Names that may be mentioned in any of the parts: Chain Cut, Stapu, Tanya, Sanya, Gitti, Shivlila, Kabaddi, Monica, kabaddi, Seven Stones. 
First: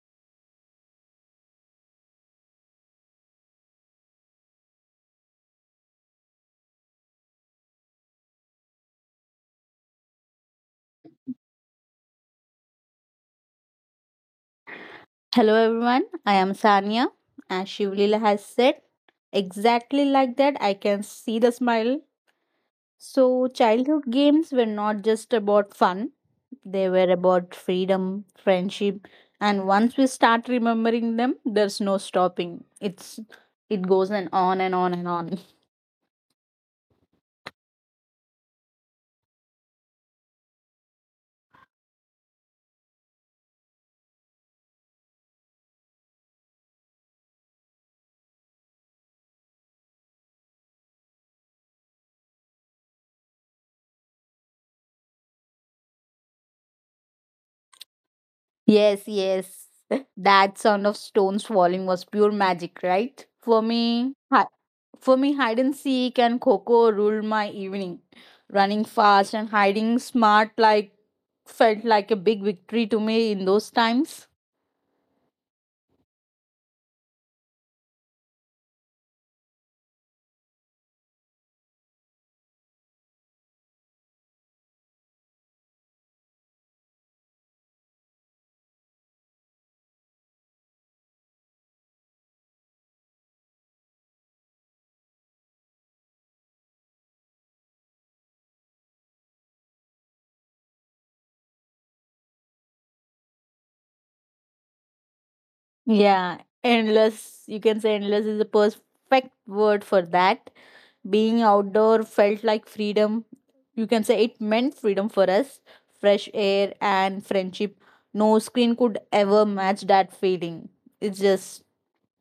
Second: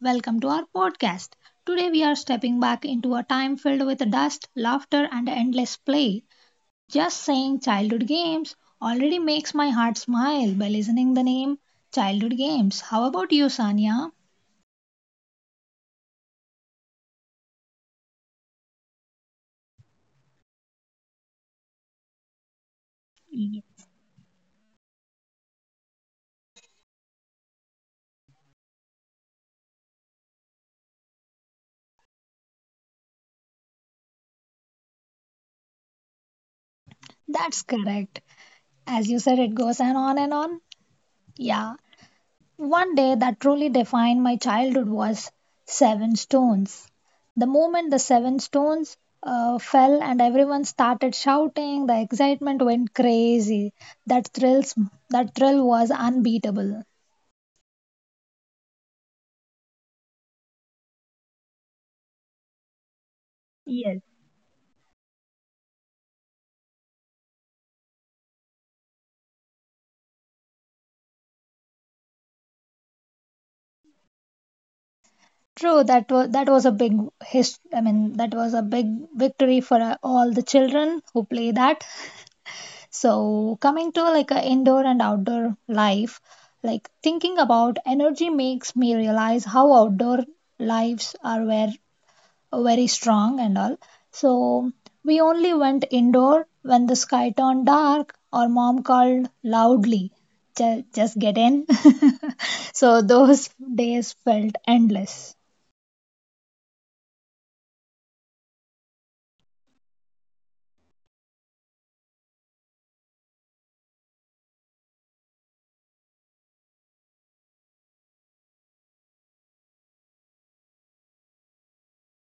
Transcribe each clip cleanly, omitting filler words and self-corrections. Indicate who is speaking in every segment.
Speaker 1: Welcome to our podcast. Today we are stepping back into a time filled with dust, laughter, and endless play. Just saying childhood games already makes my heart smile by listening the name childhood games. How about you, Sanya?
Speaker 2: Hello everyone, I am Sanya. As Shivlila has said, exactly like that, I can see the smile. So, childhood games were not just about fun, they were about freedom, friendship, and once we start remembering them, there's no stopping. It goes and on and on and on.
Speaker 1: That's correct. As you said, it goes on and on and on. Yeah, One day that truly defined my childhood was Seven Stones. The moment the Seven Stones fell and everyone started shouting, the excitement went crazy. That thrills, that thrill was unbeatable.
Speaker 2: Yes, yes. That sound of stones falling was pure magic, right?
Speaker 1: Yes.
Speaker 2: For me, hide and seek and Coco ruled my evening. Running fast and hiding smart like felt like a big victory to me in those times.
Speaker 1: True, that was a big his. I mean, that was a big victory for all the children who play that. So, coming to like a indoor and outdoor life, like thinking about energy makes me realize how outdoor lives are very, very strong and all. So, we only went indoor when the sky turned dark or mom called loudly, Just get in. So, those days felt endless.
Speaker 2: Yeah, endless. You can say endless is the perfect word for that. Being outdoor felt like freedom. You can say it meant freedom for us, fresh air and friendship. No screen could ever match that feeling. It's just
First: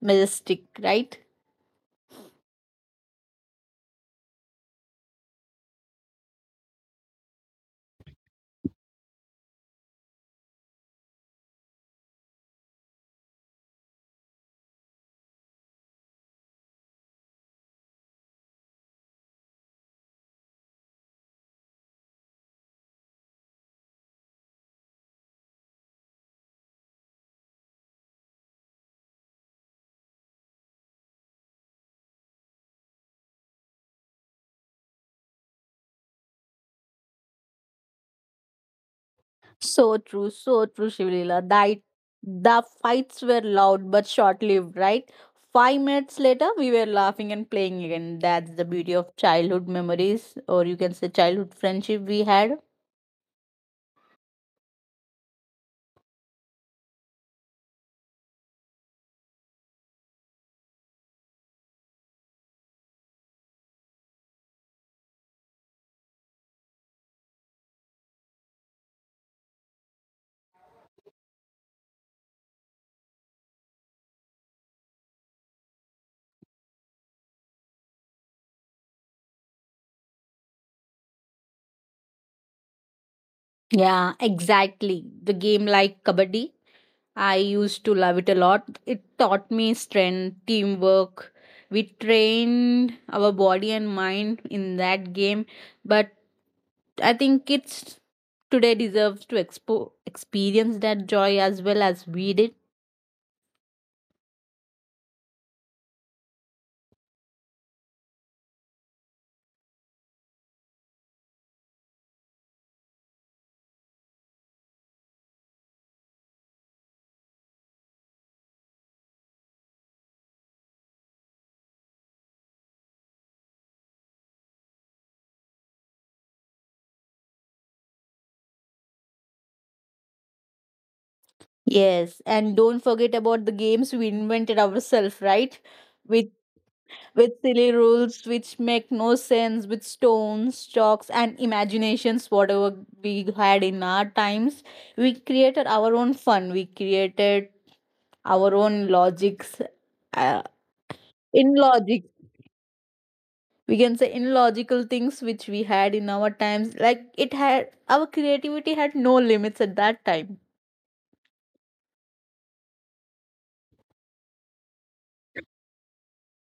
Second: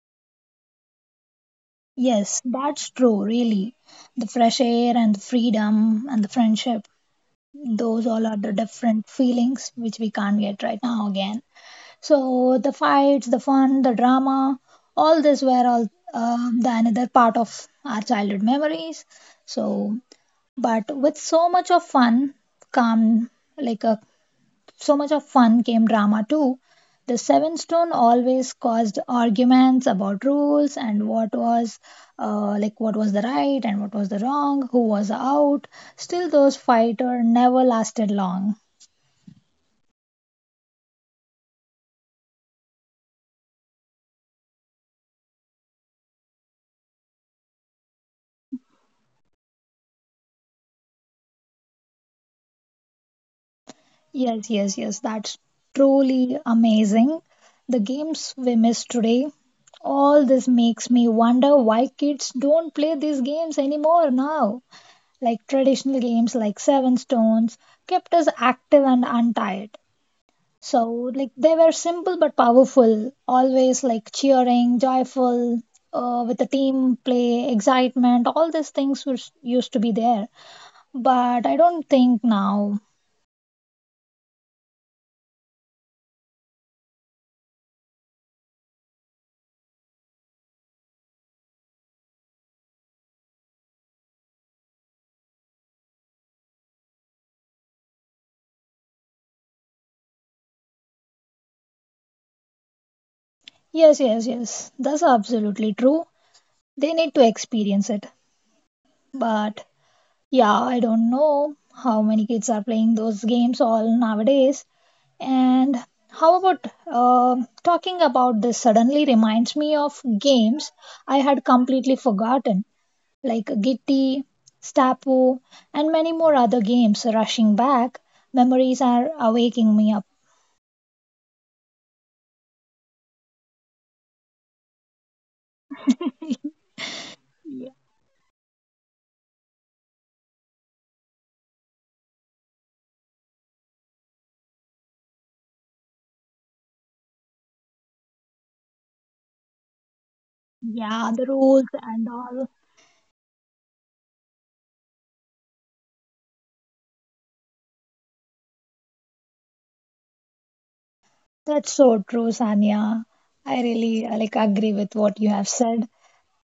Speaker 2: majestic, right?
Speaker 1: Yes, that's true, really. The fresh air and the freedom and the friendship, those all are the different feelings which we can't get right now again. So the fights, the fun, the drama, all this were all the another part of our childhood memories. So but with so much of fun come like a so much of fun came drama too. The Seven Stone always caused arguments about rules and what was like what was the right and what was the wrong, who was out. Still, those fighter never lasted long.
Speaker 2: So true, Shivlila. That The fights were loud but short-lived, right? 5 minutes later, we were laughing and playing again. That's the beauty of childhood memories, or you can say childhood friendship we had.
Speaker 1: Yes, yes, yes, that's truly amazing. The games we miss today. All this makes me wonder why kids don't play these games anymore now. Like traditional games like Seven Stones kept us active and untired. So, like, they were simple but powerful, always like cheering, joyful, with the team play, excitement, all these things was, used to be there. But I don't think now.
Speaker 2: Yeah, exactly. The game like kabaddi, I used to love it a lot. It taught me strength, teamwork. We trained our body and mind in that game, but I think kids today deserves to experience that joy as well as we did.
Speaker 1: Yes, yes, yes, that's absolutely true. They need to experience it. But yeah, I don't know how many kids are playing those games all nowadays. And how about talking about this suddenly reminds me of games I had completely forgotten. Like Gitti, Stapu, and many more other games rushing back. Memories are waking me up.
Speaker 2: Yes, and don't forget about the games we invented ourselves, right? With with silly rules which make no sense, with stones, chalks, and imaginations, whatever we had in our times, we created our own fun. We created our own logics, uh,
Speaker 1: Yeah, the
Speaker 2: in
Speaker 1: rules
Speaker 2: logic
Speaker 1: and all.
Speaker 2: we can say illogical things which we had in our times, like it had, our creativity had no limits at that time.
Speaker 1: That's so true, Sanya. I really like agree with what you have said.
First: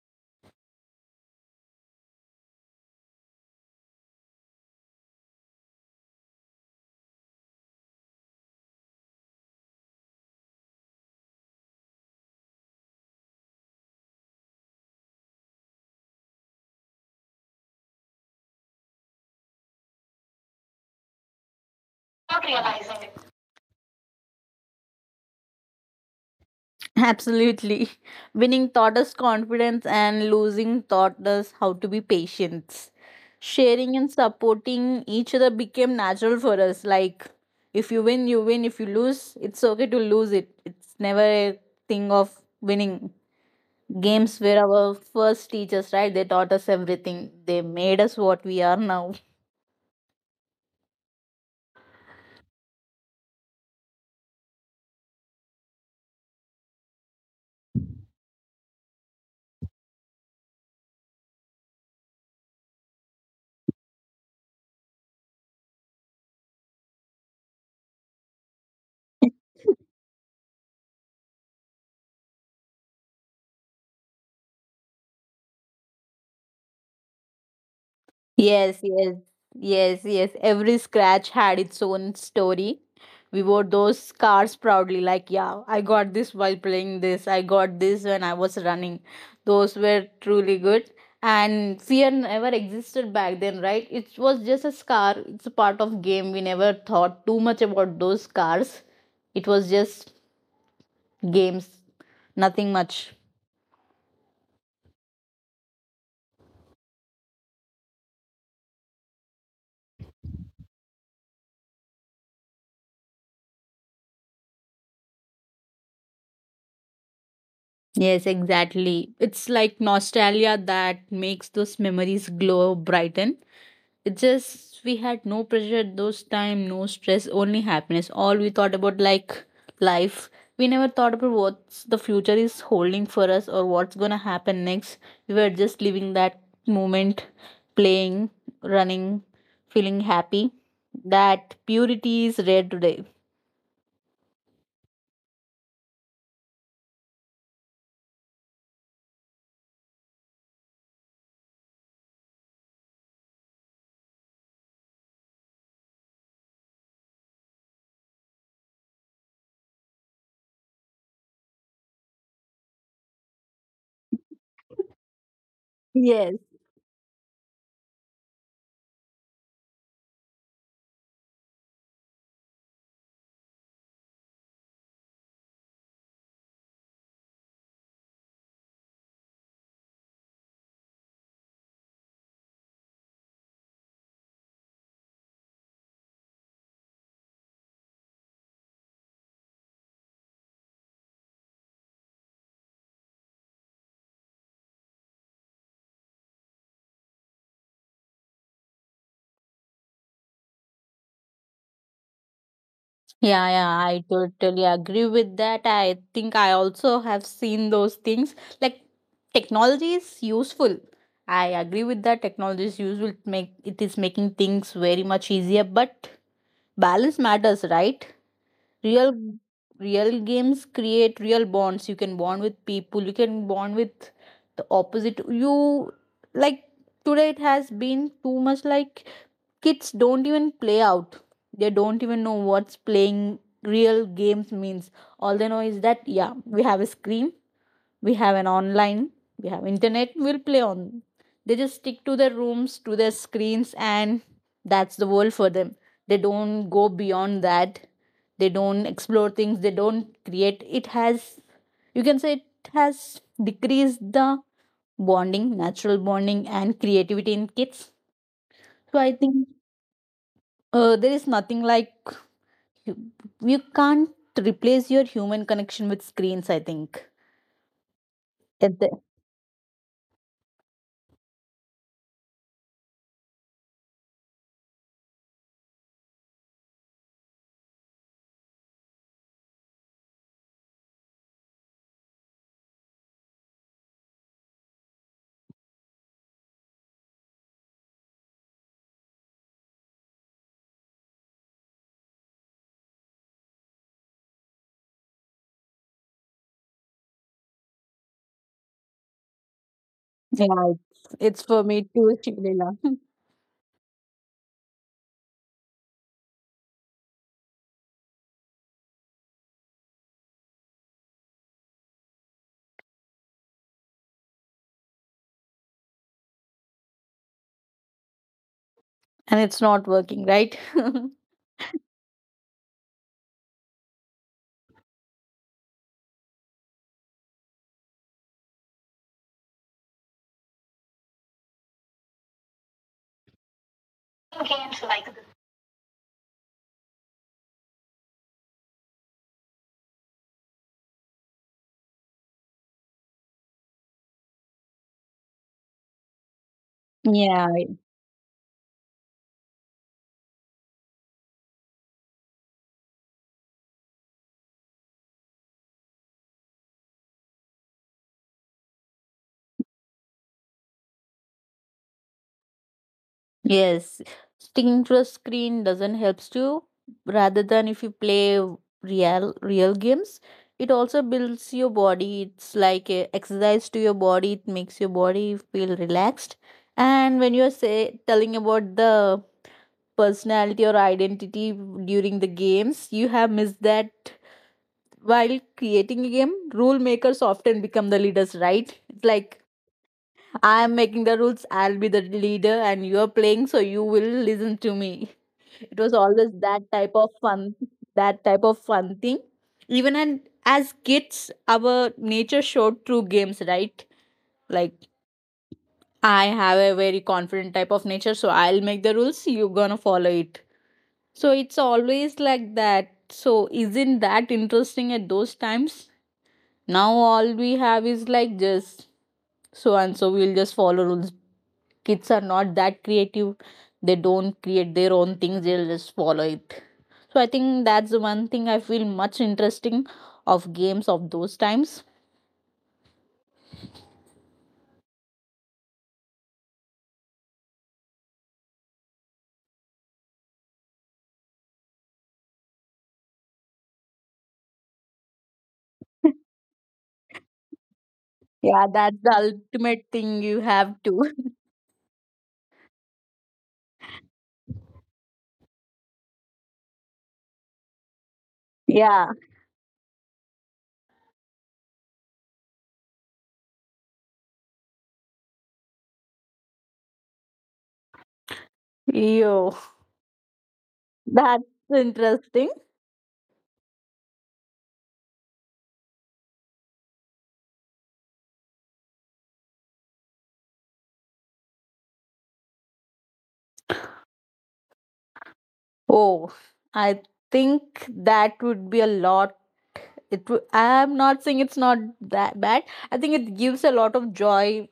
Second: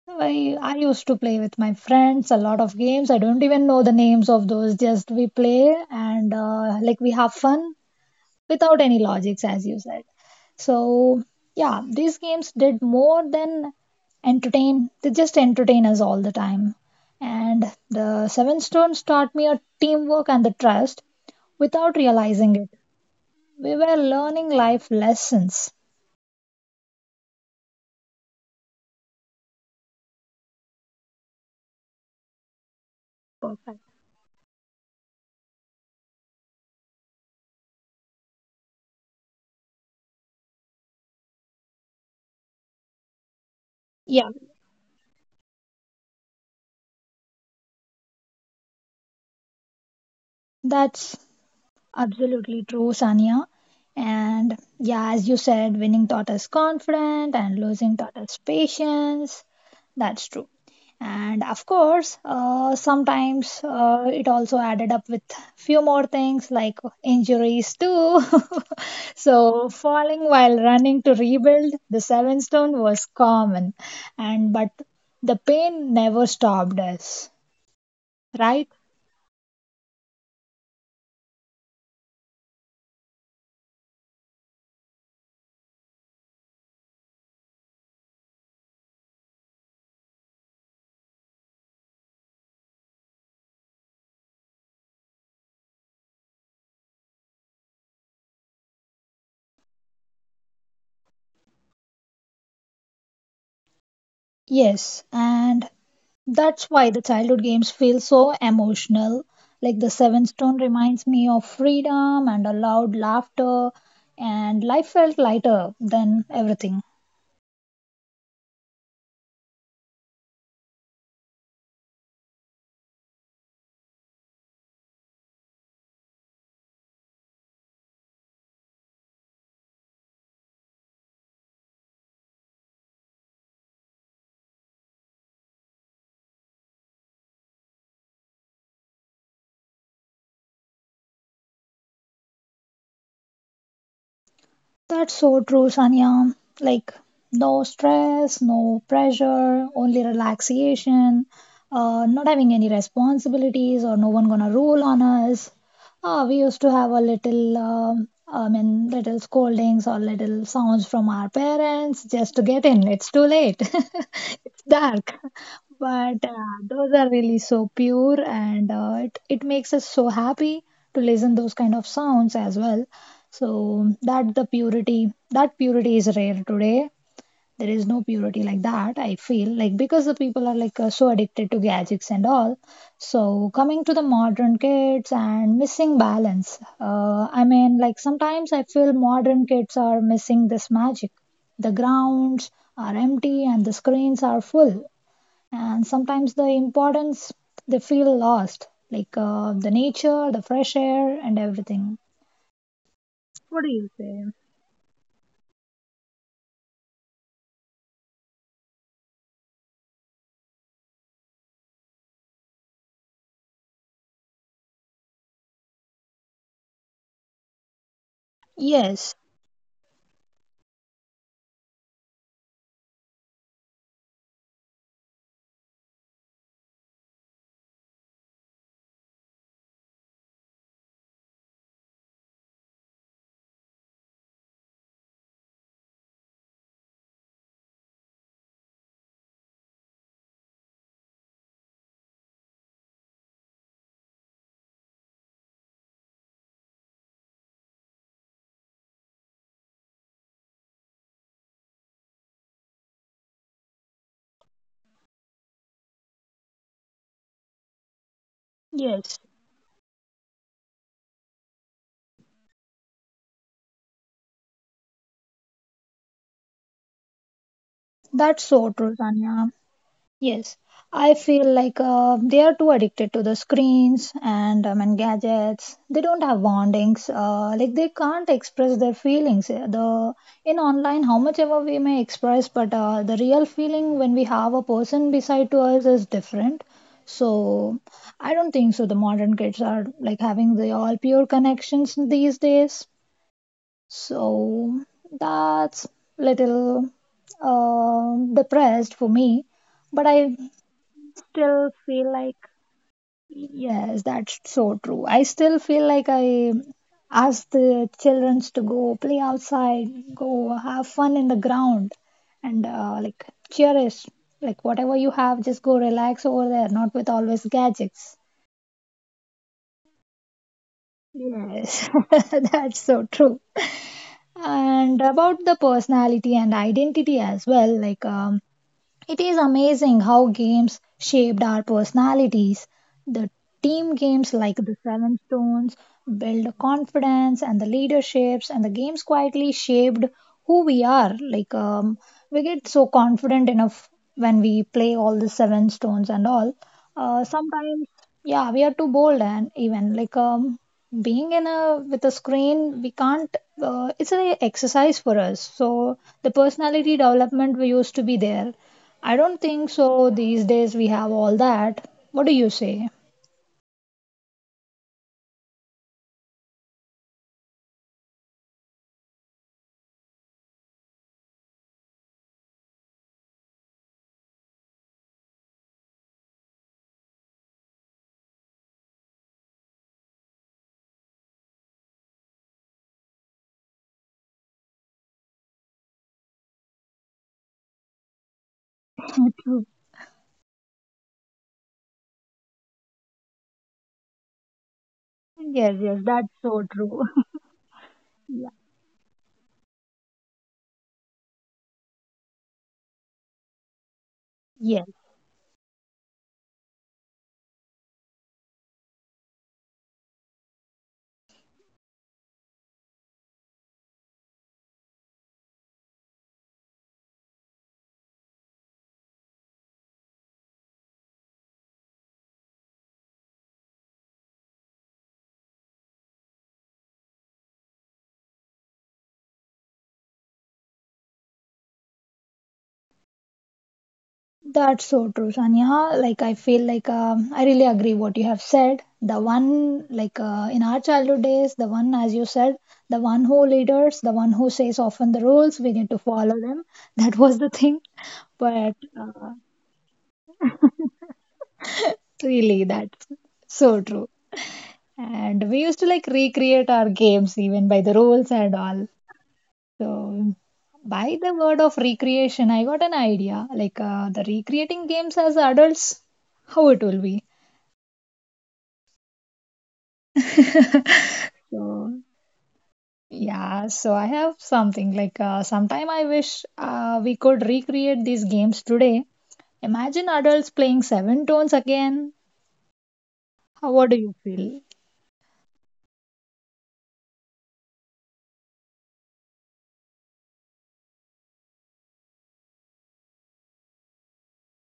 Speaker 1: I used to play with my friends a lot of games. I don't even know the names of those. Just we play and like we have fun without any logics, as you said. So, yeah, these games did more than entertain, they just entertain us all the time. And the Seven Stones taught me a teamwork and the trust without realizing it. We were learning life lessons.
Speaker 2: Absolutely. Winning taught us confidence and losing taught us how to be patient. Sharing and supporting each other became natural for us, like if you win, you win, if you lose, it's okay to lose it. It's never a thing of winning.
Speaker 1: Yeah,
Speaker 2: Games were our first teachers, right? They taught us everything, they made us what we are now.
Speaker 1: that's absolutely true, Sanya. And yeah, as you said, winning taught us confidence and losing taught us patience. That's true. And of course, sometimes it also added up with few more things like injuries too. So falling while running to rebuild the seven stone was common, and but the pain never stopped us, right?
Speaker 2: Yes, yes, yes, yes. Every scratch had its own story. We wore those cars proudly, like, yeah, I got this while playing this, I got this when I was running. Those were truly good. And fear never existed back then, right? It was just a scar. It's a part of game. We never thought too much about those scars. It was just games, nothing much.
Speaker 1: Yes, and that's why the childhood games feel so emotional. Like the Seven Stone reminds me of freedom and a loud laughter, and life felt lighter than everything.
Speaker 2: Yes, exactly. It's like nostalgia that makes those memories glow brighten. It just we had no pressure at those time, no stress, only happiness. All we thought about like life. We never thought about what the future is holding for us or what's gonna happen next. We were just living that moment, playing, running, feeling happy. That purity is rare today.
Speaker 1: That's so true, Sanya. Like, no stress, no pressure, only relaxation, not having any responsibilities or no one gonna rule on us. We used to have a little, I mean, little scoldings or little sounds from our parents just to get in. It's too late. It's dark. But
Speaker 2: Yes.
Speaker 1: those are really so pure and it makes us so happy to listen those kind of sounds as well. So that the purity, that purity is rare today. There is no purity like that, I feel like because the people are like so addicted to gadgets and all. So coming to the modern kids and missing balance. I mean, like sometimes I feel modern kids are missing this magic. The grounds are empty and the screens are full, and sometimes the importance they feel lost, like the nature, the fresh air, and everything.
Speaker 2: Yeah,
Speaker 1: What do
Speaker 2: yeah,
Speaker 1: you
Speaker 2: I
Speaker 1: say?
Speaker 2: totally agree with that. I think I also have seen those things. Like technology is useful. I agree with that. Technology is useful. It Make it is making things very much easier, but balance matters, right? real
Speaker 1: Yes,
Speaker 2: real games create real bonds. You can bond with people, you can bond with the opposite you, like today it has been too much, like kids don't even play out, they don't even know what's playing, real games means. All they know is that, yeah, we have a screen, we have an online, we have internet, we'll play on. They just stick to their rooms, to their screens, and that's the world for them. They don't go beyond that, they don't explore things, they don't create. It has, you can say it has decreased the bonding, natural bonding and creativity in kids. So I
Speaker 1: yes,
Speaker 2: think, there is nothing like, you, you can't replace your human connection with screens, I think.
Speaker 1: that's so
Speaker 2: At
Speaker 1: true,
Speaker 2: the-
Speaker 1: Tanya. Yes, I feel like they are too addicted to the screens and gadgets. They don't have bondings. Like they can't express their feelings. The in online, how much ever we may express, but the real feeling when we have a person beside to us is different. So I don't think so. The modern kids are like having the all pure connections these days. So that's little depressed for me, but I
Speaker 2: yeah, it's for
Speaker 1: still
Speaker 2: me too,
Speaker 1: feel like
Speaker 2: Shivlila.
Speaker 1: yes, that's so true. I still feel like I ask the children to go play outside, go have fun in the ground, and like cherish like whatever you have, just go relax over there, not with always gadgets.
Speaker 2: And it's not working, right?
Speaker 1: Yes, that's so true. And about the personality and identity as well, like it is amazing how games shaped our personalities. The team games like the Seven Stones build the confidence and the leaderships, and the games quietly shaped who we are. Like, we get so confident enough when we play all the Seven Stones and all.
Speaker 2: Yeah.
Speaker 1: Sometimes, yeah, we are too bold, and even like, being in a with a screen we can't it's an exercise for us. So the personality development we used to be there. I don't think so. These days we have all that. What do you say?
Speaker 2: Yes, sticking to a screen doesn't helps you. Rather than if you play real games, it also builds your body. It's like a exercise to your body. It makes your body feel relaxed. And when you're say telling about the personality or identity during the games, you have missed that. While creating a game, rule makers often become the leaders, right? It's like
Speaker 1: True.
Speaker 2: I'm making the rules, I'll be the leader, and you're playing, so you will listen to me.
Speaker 1: Yes,
Speaker 2: It was
Speaker 1: yes,
Speaker 2: always
Speaker 1: that's
Speaker 2: that
Speaker 1: so
Speaker 2: type
Speaker 1: true.
Speaker 2: of fun, that type of fun thing. Even and as kids, our nature showed through games, right?
Speaker 1: Yes.
Speaker 2: Like I have a very confident type of nature, so I'll make the rules, you're gonna follow it. So it's always like that. So isn't that interesting at those times? Now all we have is like just so and so, we'll just follow rules. Kids are not that creative, they don't create their own things, they'll just follow it. So I think that's the one thing I feel much interesting of games of those times.
Speaker 1: That's so true, Sanya. Like I feel like I really agree what you have said. The one like in our childhood days, the one as you said, the one who leaders, the one who says often the rules we need to follow them. That was the thing.
Speaker 2: Yeah,
Speaker 1: But
Speaker 2: that's the ultimate thing you have to.
Speaker 1: really, that's so true. And we used to like recreate our games even by the rules and all.
Speaker 2: Yeah,
Speaker 1: So, by the word of recreation, I got an idea. Like the recreating games as adults, how it will be.
Speaker 2: you. That's
Speaker 1: So,
Speaker 2: interesting.
Speaker 1: yeah, so I have something like sometime I wish we could recreate these games today. Imagine adults playing seven tones again. How, what do you feel?
Speaker 2: Oh, I think that would be a lot. I'm not saying it's not that bad. I think it gives a lot of joy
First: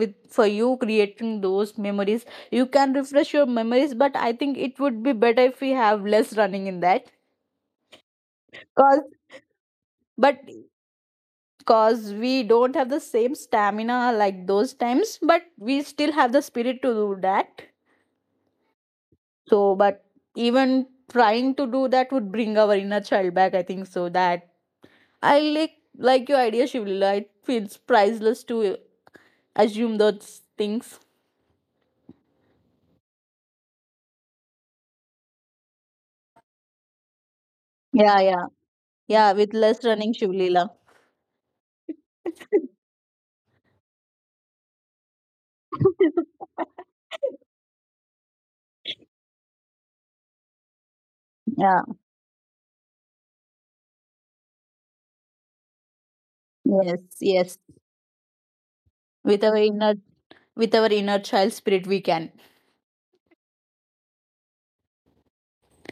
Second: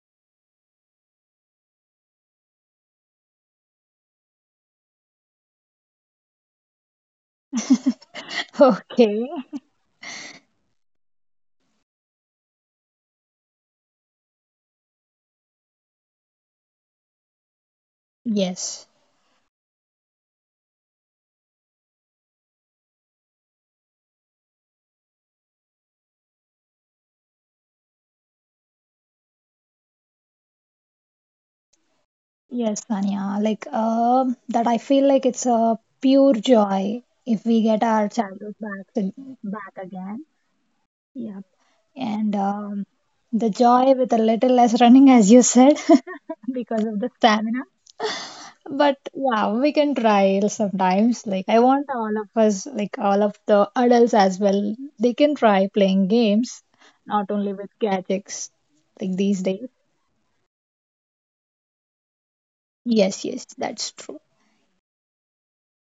Speaker 2: with for you creating those memories. You can refresh your memories, but I think it would be better if we have less running in that. Cause,
Speaker 1: Okay.
Speaker 2: but cause we don't have the same stamina like those times, but we still have the spirit to do that.
Speaker 1: Yes.
Speaker 2: So but even trying to do that would bring our inner child back, I think. So that, I like your idea, Shivlila. It feels priceless to assume those things.
Speaker 1: Yes, Tanya. Like that, I feel like it's a pure joy if we get our
Speaker 2: Yeah, yeah,
Speaker 1: childhood back to,
Speaker 2: yeah. With
Speaker 1: back
Speaker 2: less running,
Speaker 1: again.
Speaker 2: Shivlila.
Speaker 1: Yep. And the joy with a little less running, as you said, because of the stamina. But yeah, we can try sometimes. Like I
Speaker 2: Yeah.
Speaker 1: want all of us, like all of the adults as well, they can try playing games,
Speaker 2: Yes.
Speaker 1: not only
Speaker 2: Yes.
Speaker 1: with gadgets, like
Speaker 2: With
Speaker 1: these
Speaker 2: our
Speaker 1: days.
Speaker 2: inner, with our inner child spirit, we can.
Speaker 1: Yes, yes, that's true.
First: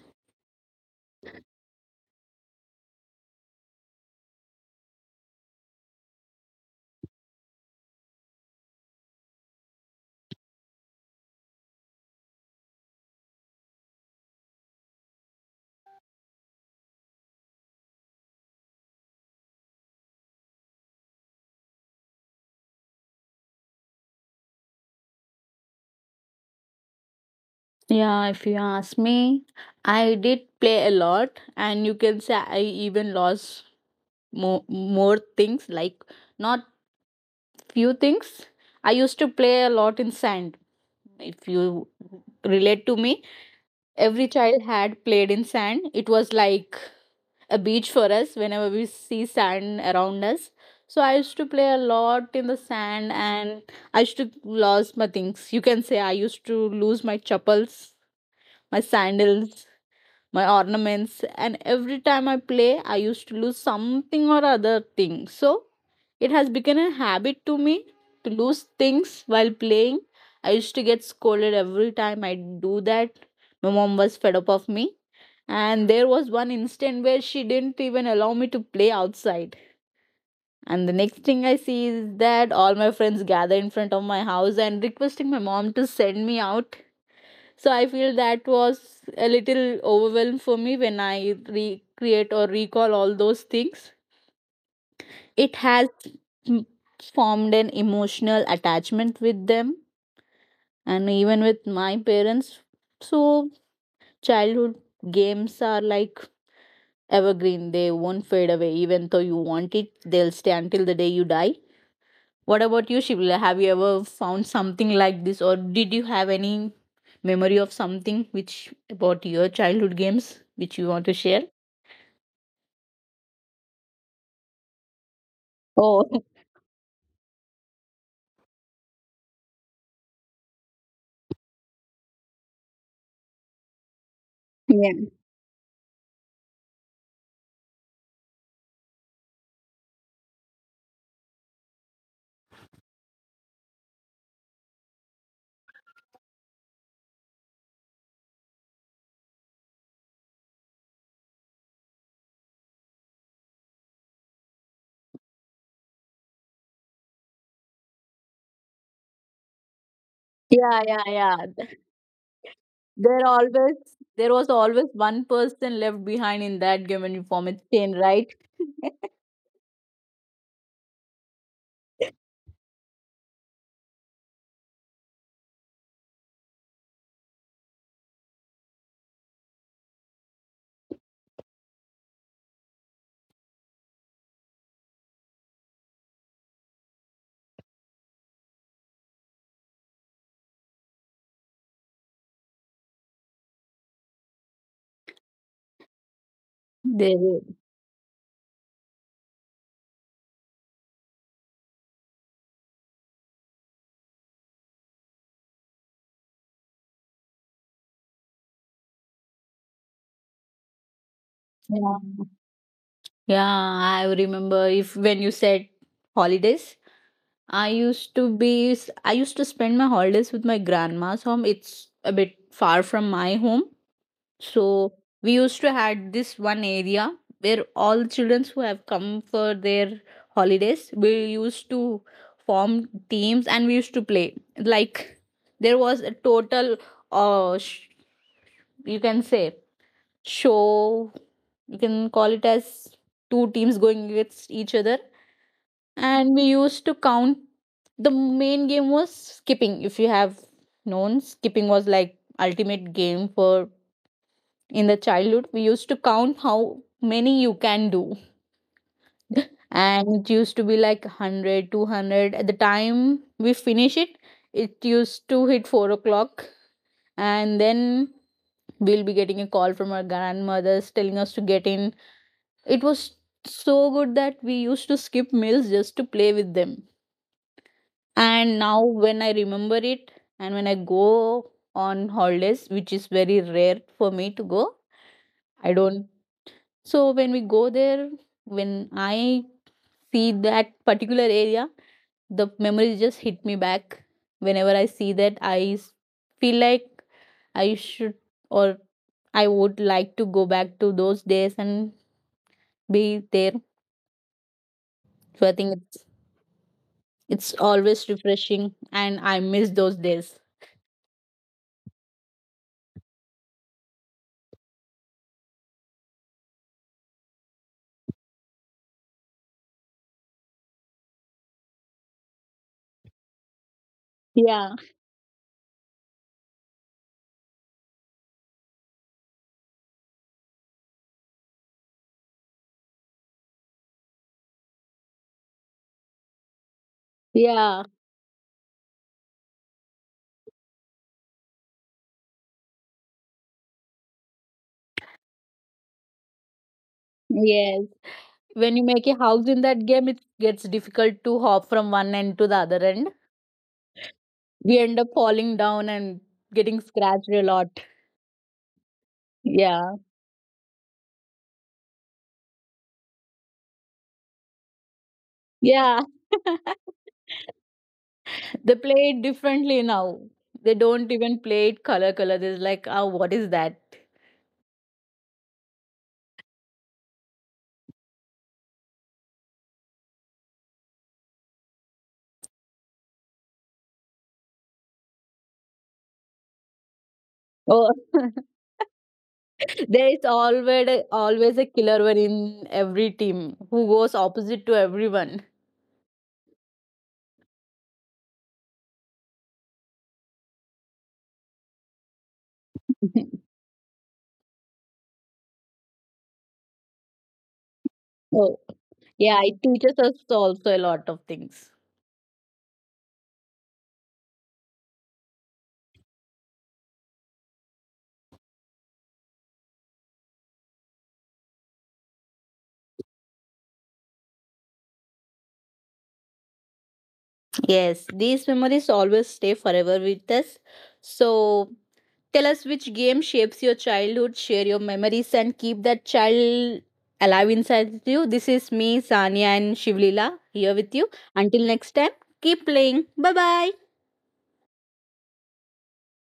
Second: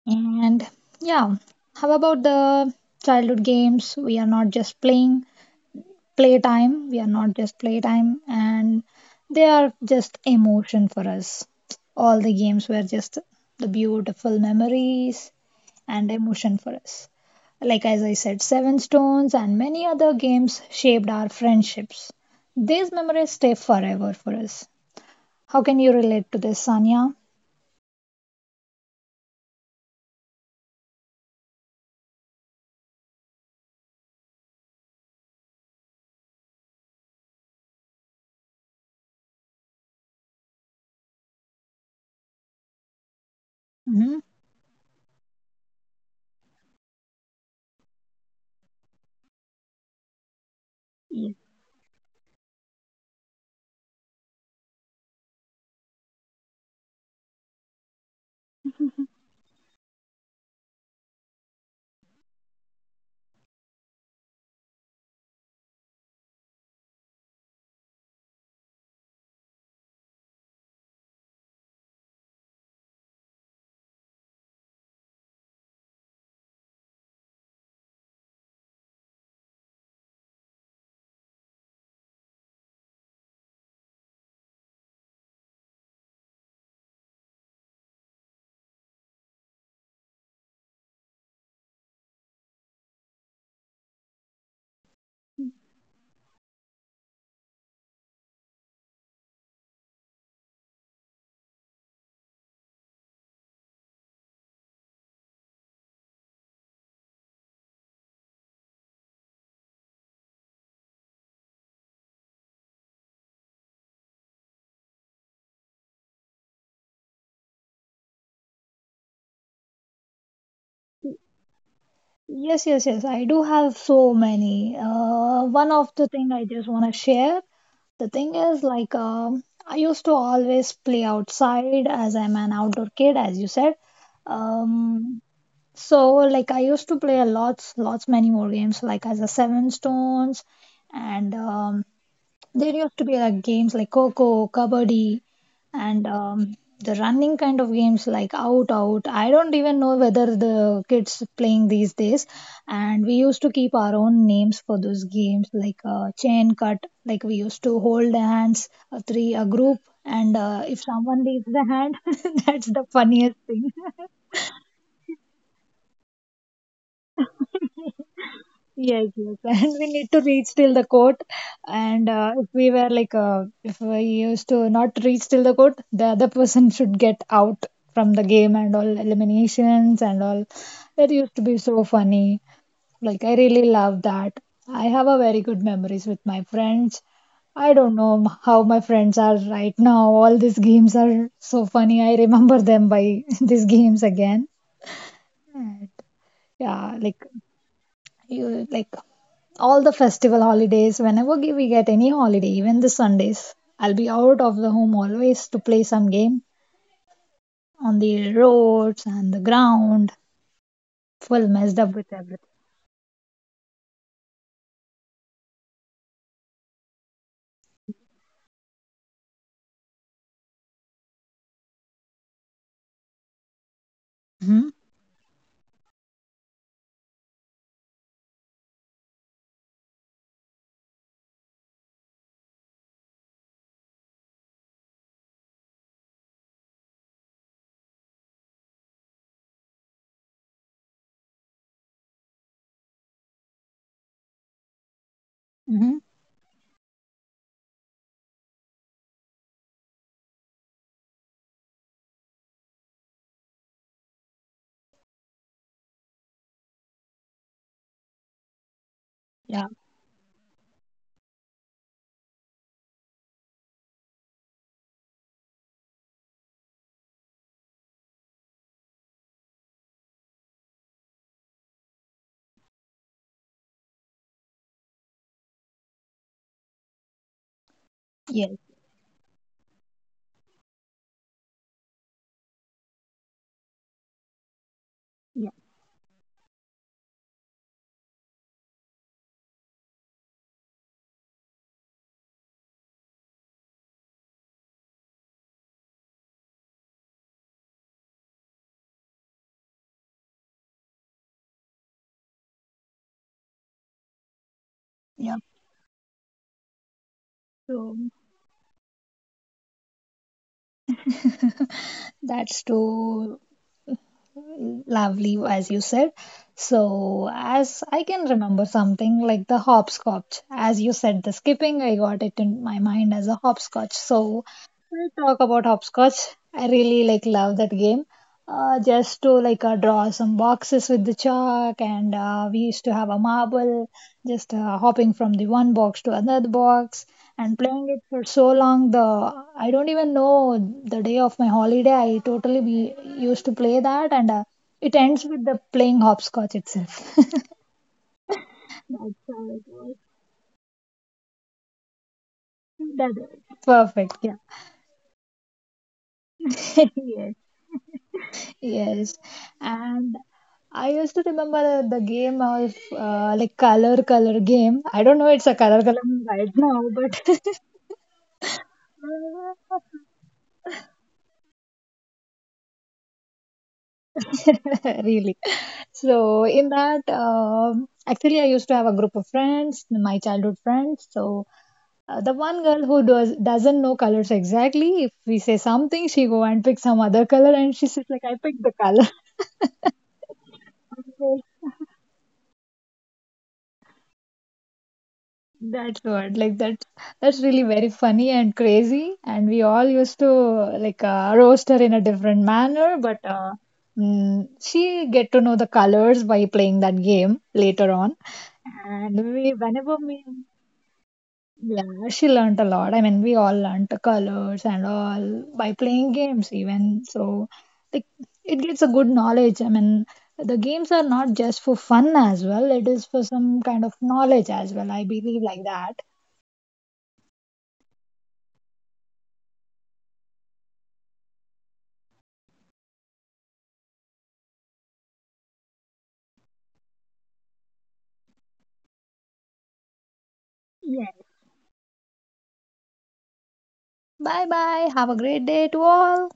Speaker 1: And yeah, how about the childhood games? We are not just playing playtime, we are not just playtime, and they are just emotion for us. All the games were just the beautiful memories and emotion for us. Like, as I said, Seven Stones and many other games shaped our friendships. These memories stay forever for us. How can you relate to this, Sanya?
Speaker 2: Yeah, if you ask me, I did play a lot, and you can say I even lost more things, like not few things. I used to play a lot in sand. If you relate to me,
Speaker 1: Hmm.
Speaker 2: every child had played in sand. It was like a beach for us whenever we see sand around us. So I used to play a lot in the sand, and I used to lose my things. You can say I used to lose my chappals, my sandals, my ornaments, and every time I play, I used to lose something or other thing. So it has become a habit to me to lose things while playing. I used to get scolded every time I do that. My mom was fed up of me, and there was one instant where she didn't even allow me to play outside. And the next thing I see is that all my friends gather in front of my house and requesting my mom to send me out. So I feel that was a little overwhelmed for me when I recreate or recall all those things. It has m- formed an emotional attachment with them, and even with my parents. So childhood games are like evergreen, they won't fade away. Even though you want it, they'll stay until the day you die. What about you, Shivla? Have you ever found something like this, or did you have any memory of something which, about your childhood games, which you want to share?
Speaker 1: Yes, yes, yes. I do have so many. One of the
Speaker 2: Oh.
Speaker 1: thing I just want to share. The thing is, like, I used to always play outside as I'm an outdoor kid, as you said.
Speaker 2: Yeah,
Speaker 1: Um, so like I used to play a lots, lots many more games, like as a Seven Stones and there used to be like games like Coco, Kabaddi, and the running kind of games like Out Out. I don't even know whether the kids playing these days. And we used to keep our own names for those games like Chain Cut. Like we used to hold hands, a three a group, and
Speaker 2: yeah,
Speaker 1: if
Speaker 2: yeah,
Speaker 1: someone
Speaker 2: yeah.
Speaker 1: leaves the hand, that's the
Speaker 2: there
Speaker 1: funniest thing.
Speaker 2: always there was always one person left behind in that game and you form a chain, right?
Speaker 1: Yes, yes, and we need to reach till the court. And if we were like, if we used to not reach till the court, the other person should get out from the game and all eliminations and all. That used to be so funny. Like, I really love that. I have a very good memories with my friends. I don't know how my friends are right now. All these games are so funny. I remember them by these games again. And yeah,
Speaker 2: There
Speaker 1: like
Speaker 2: is.
Speaker 1: you like all the festival holidays, whenever we get any holiday, even the Sundays, I'll be out of the home always to play some game on the roads and the ground, full messed up
Speaker 2: Yeah,
Speaker 1: with everything.
Speaker 2: yeah, I remember if when you said holidays, I used to spend my holidays with my grandma's home. It's a bit far from my home.
Speaker 1: Hmm.
Speaker 2: So we used to had this one area where all the children who have come for their holidays, we used to form teams and we used to play. Like there was a total uh sh- you can say show, you can call it as two teams going against each other,
Speaker 1: Hmm.
Speaker 2: and we used to count. The main game was skipping. If you have known, skipping was like ultimate game for, in the childhood, we used to count how many you can do.
Speaker 1: Yeah,
Speaker 2: And it used to be like 100, 200. At the time we finish it, it used to hit 4 o'clock, and then we'll be getting a call from our grandmothers telling us to get in. It was so good that we used to skip meals just to play with them.
Speaker 1: yes,
Speaker 2: And now, when I remember it, and when I go on holidays, which is very rare for me to go,
Speaker 1: yeah,
Speaker 2: I don't. So, when we go there, when I see that particular area, the memories just hit me back. Whenever I see that, feel like I should, or I would like to go back to those days and be there.
Speaker 1: yeah.
Speaker 2: So, it's
Speaker 1: So
Speaker 2: always refreshing, and I miss those days.
Speaker 1: that's true. Lovely, as you said. So, as I can remember something like the hopscotch, as you said, the skipping, I got it in my mind as a hopscotch. So,
Speaker 2: Yeah,
Speaker 1: we'll talk about hopscotch. I really like love that game, just to like draw some boxes with the chalk and we used to have a marble just hopping from the one box to another box and
Speaker 2: yeah,
Speaker 1: playing it for so long. The I don't even know the day of my holiday I totally be, used to play that and it ends with the playing hopscotch itself.
Speaker 2: yes. When you make
Speaker 1: That
Speaker 2: a house in
Speaker 1: sounds
Speaker 2: that
Speaker 1: like
Speaker 2: game, it gets difficult to hop from one end to the other end.
Speaker 1: that. Perfect, yeah.
Speaker 2: We end up falling down and getting scratched a lot.
Speaker 1: Yes,
Speaker 2: Yeah,
Speaker 1: and I used to remember the game of like color color game. I don't know it's a color
Speaker 2: yeah.
Speaker 1: color right now, but
Speaker 2: They play it differently now. They don't even play it color color. They're like, oh, what is that?
Speaker 1: really. So in that, actually, I used to have a group of friends, my childhood friends. So the one girl who doesn't know colors exactly, if we say something, she go and pick some other color, and she
Speaker 2: Oh.
Speaker 1: says like, "I picked the color."
Speaker 2: There is always always a killer one in every team who goes opposite to everyone.
Speaker 1: That's what, like that. That's really very funny and crazy. And we all used to like roast her in a different manner, but she get to know the colors by playing that game later on.
Speaker 2: Oh.
Speaker 1: And
Speaker 2: Yeah,
Speaker 1: we,
Speaker 2: it
Speaker 1: whenever
Speaker 2: teaches us
Speaker 1: we,
Speaker 2: also a lot of things.
Speaker 1: yeah, she learnt a lot. I mean, we all learnt the colors and all by playing games even. So, like, it gets a good knowledge. I mean, the games are not just for fun as well. It is for some kind of knowledge as well. I believe like that.
Speaker 2: Yes, these memories always stay forever with us. So tell us which game shapes your childhood, share your memories, and keep that child alive inside you. This is me, Sanya, and Shivlila here with you. Until next time, keep playing. Bye bye.
Speaker 1: Bye bye. Have a great day to all.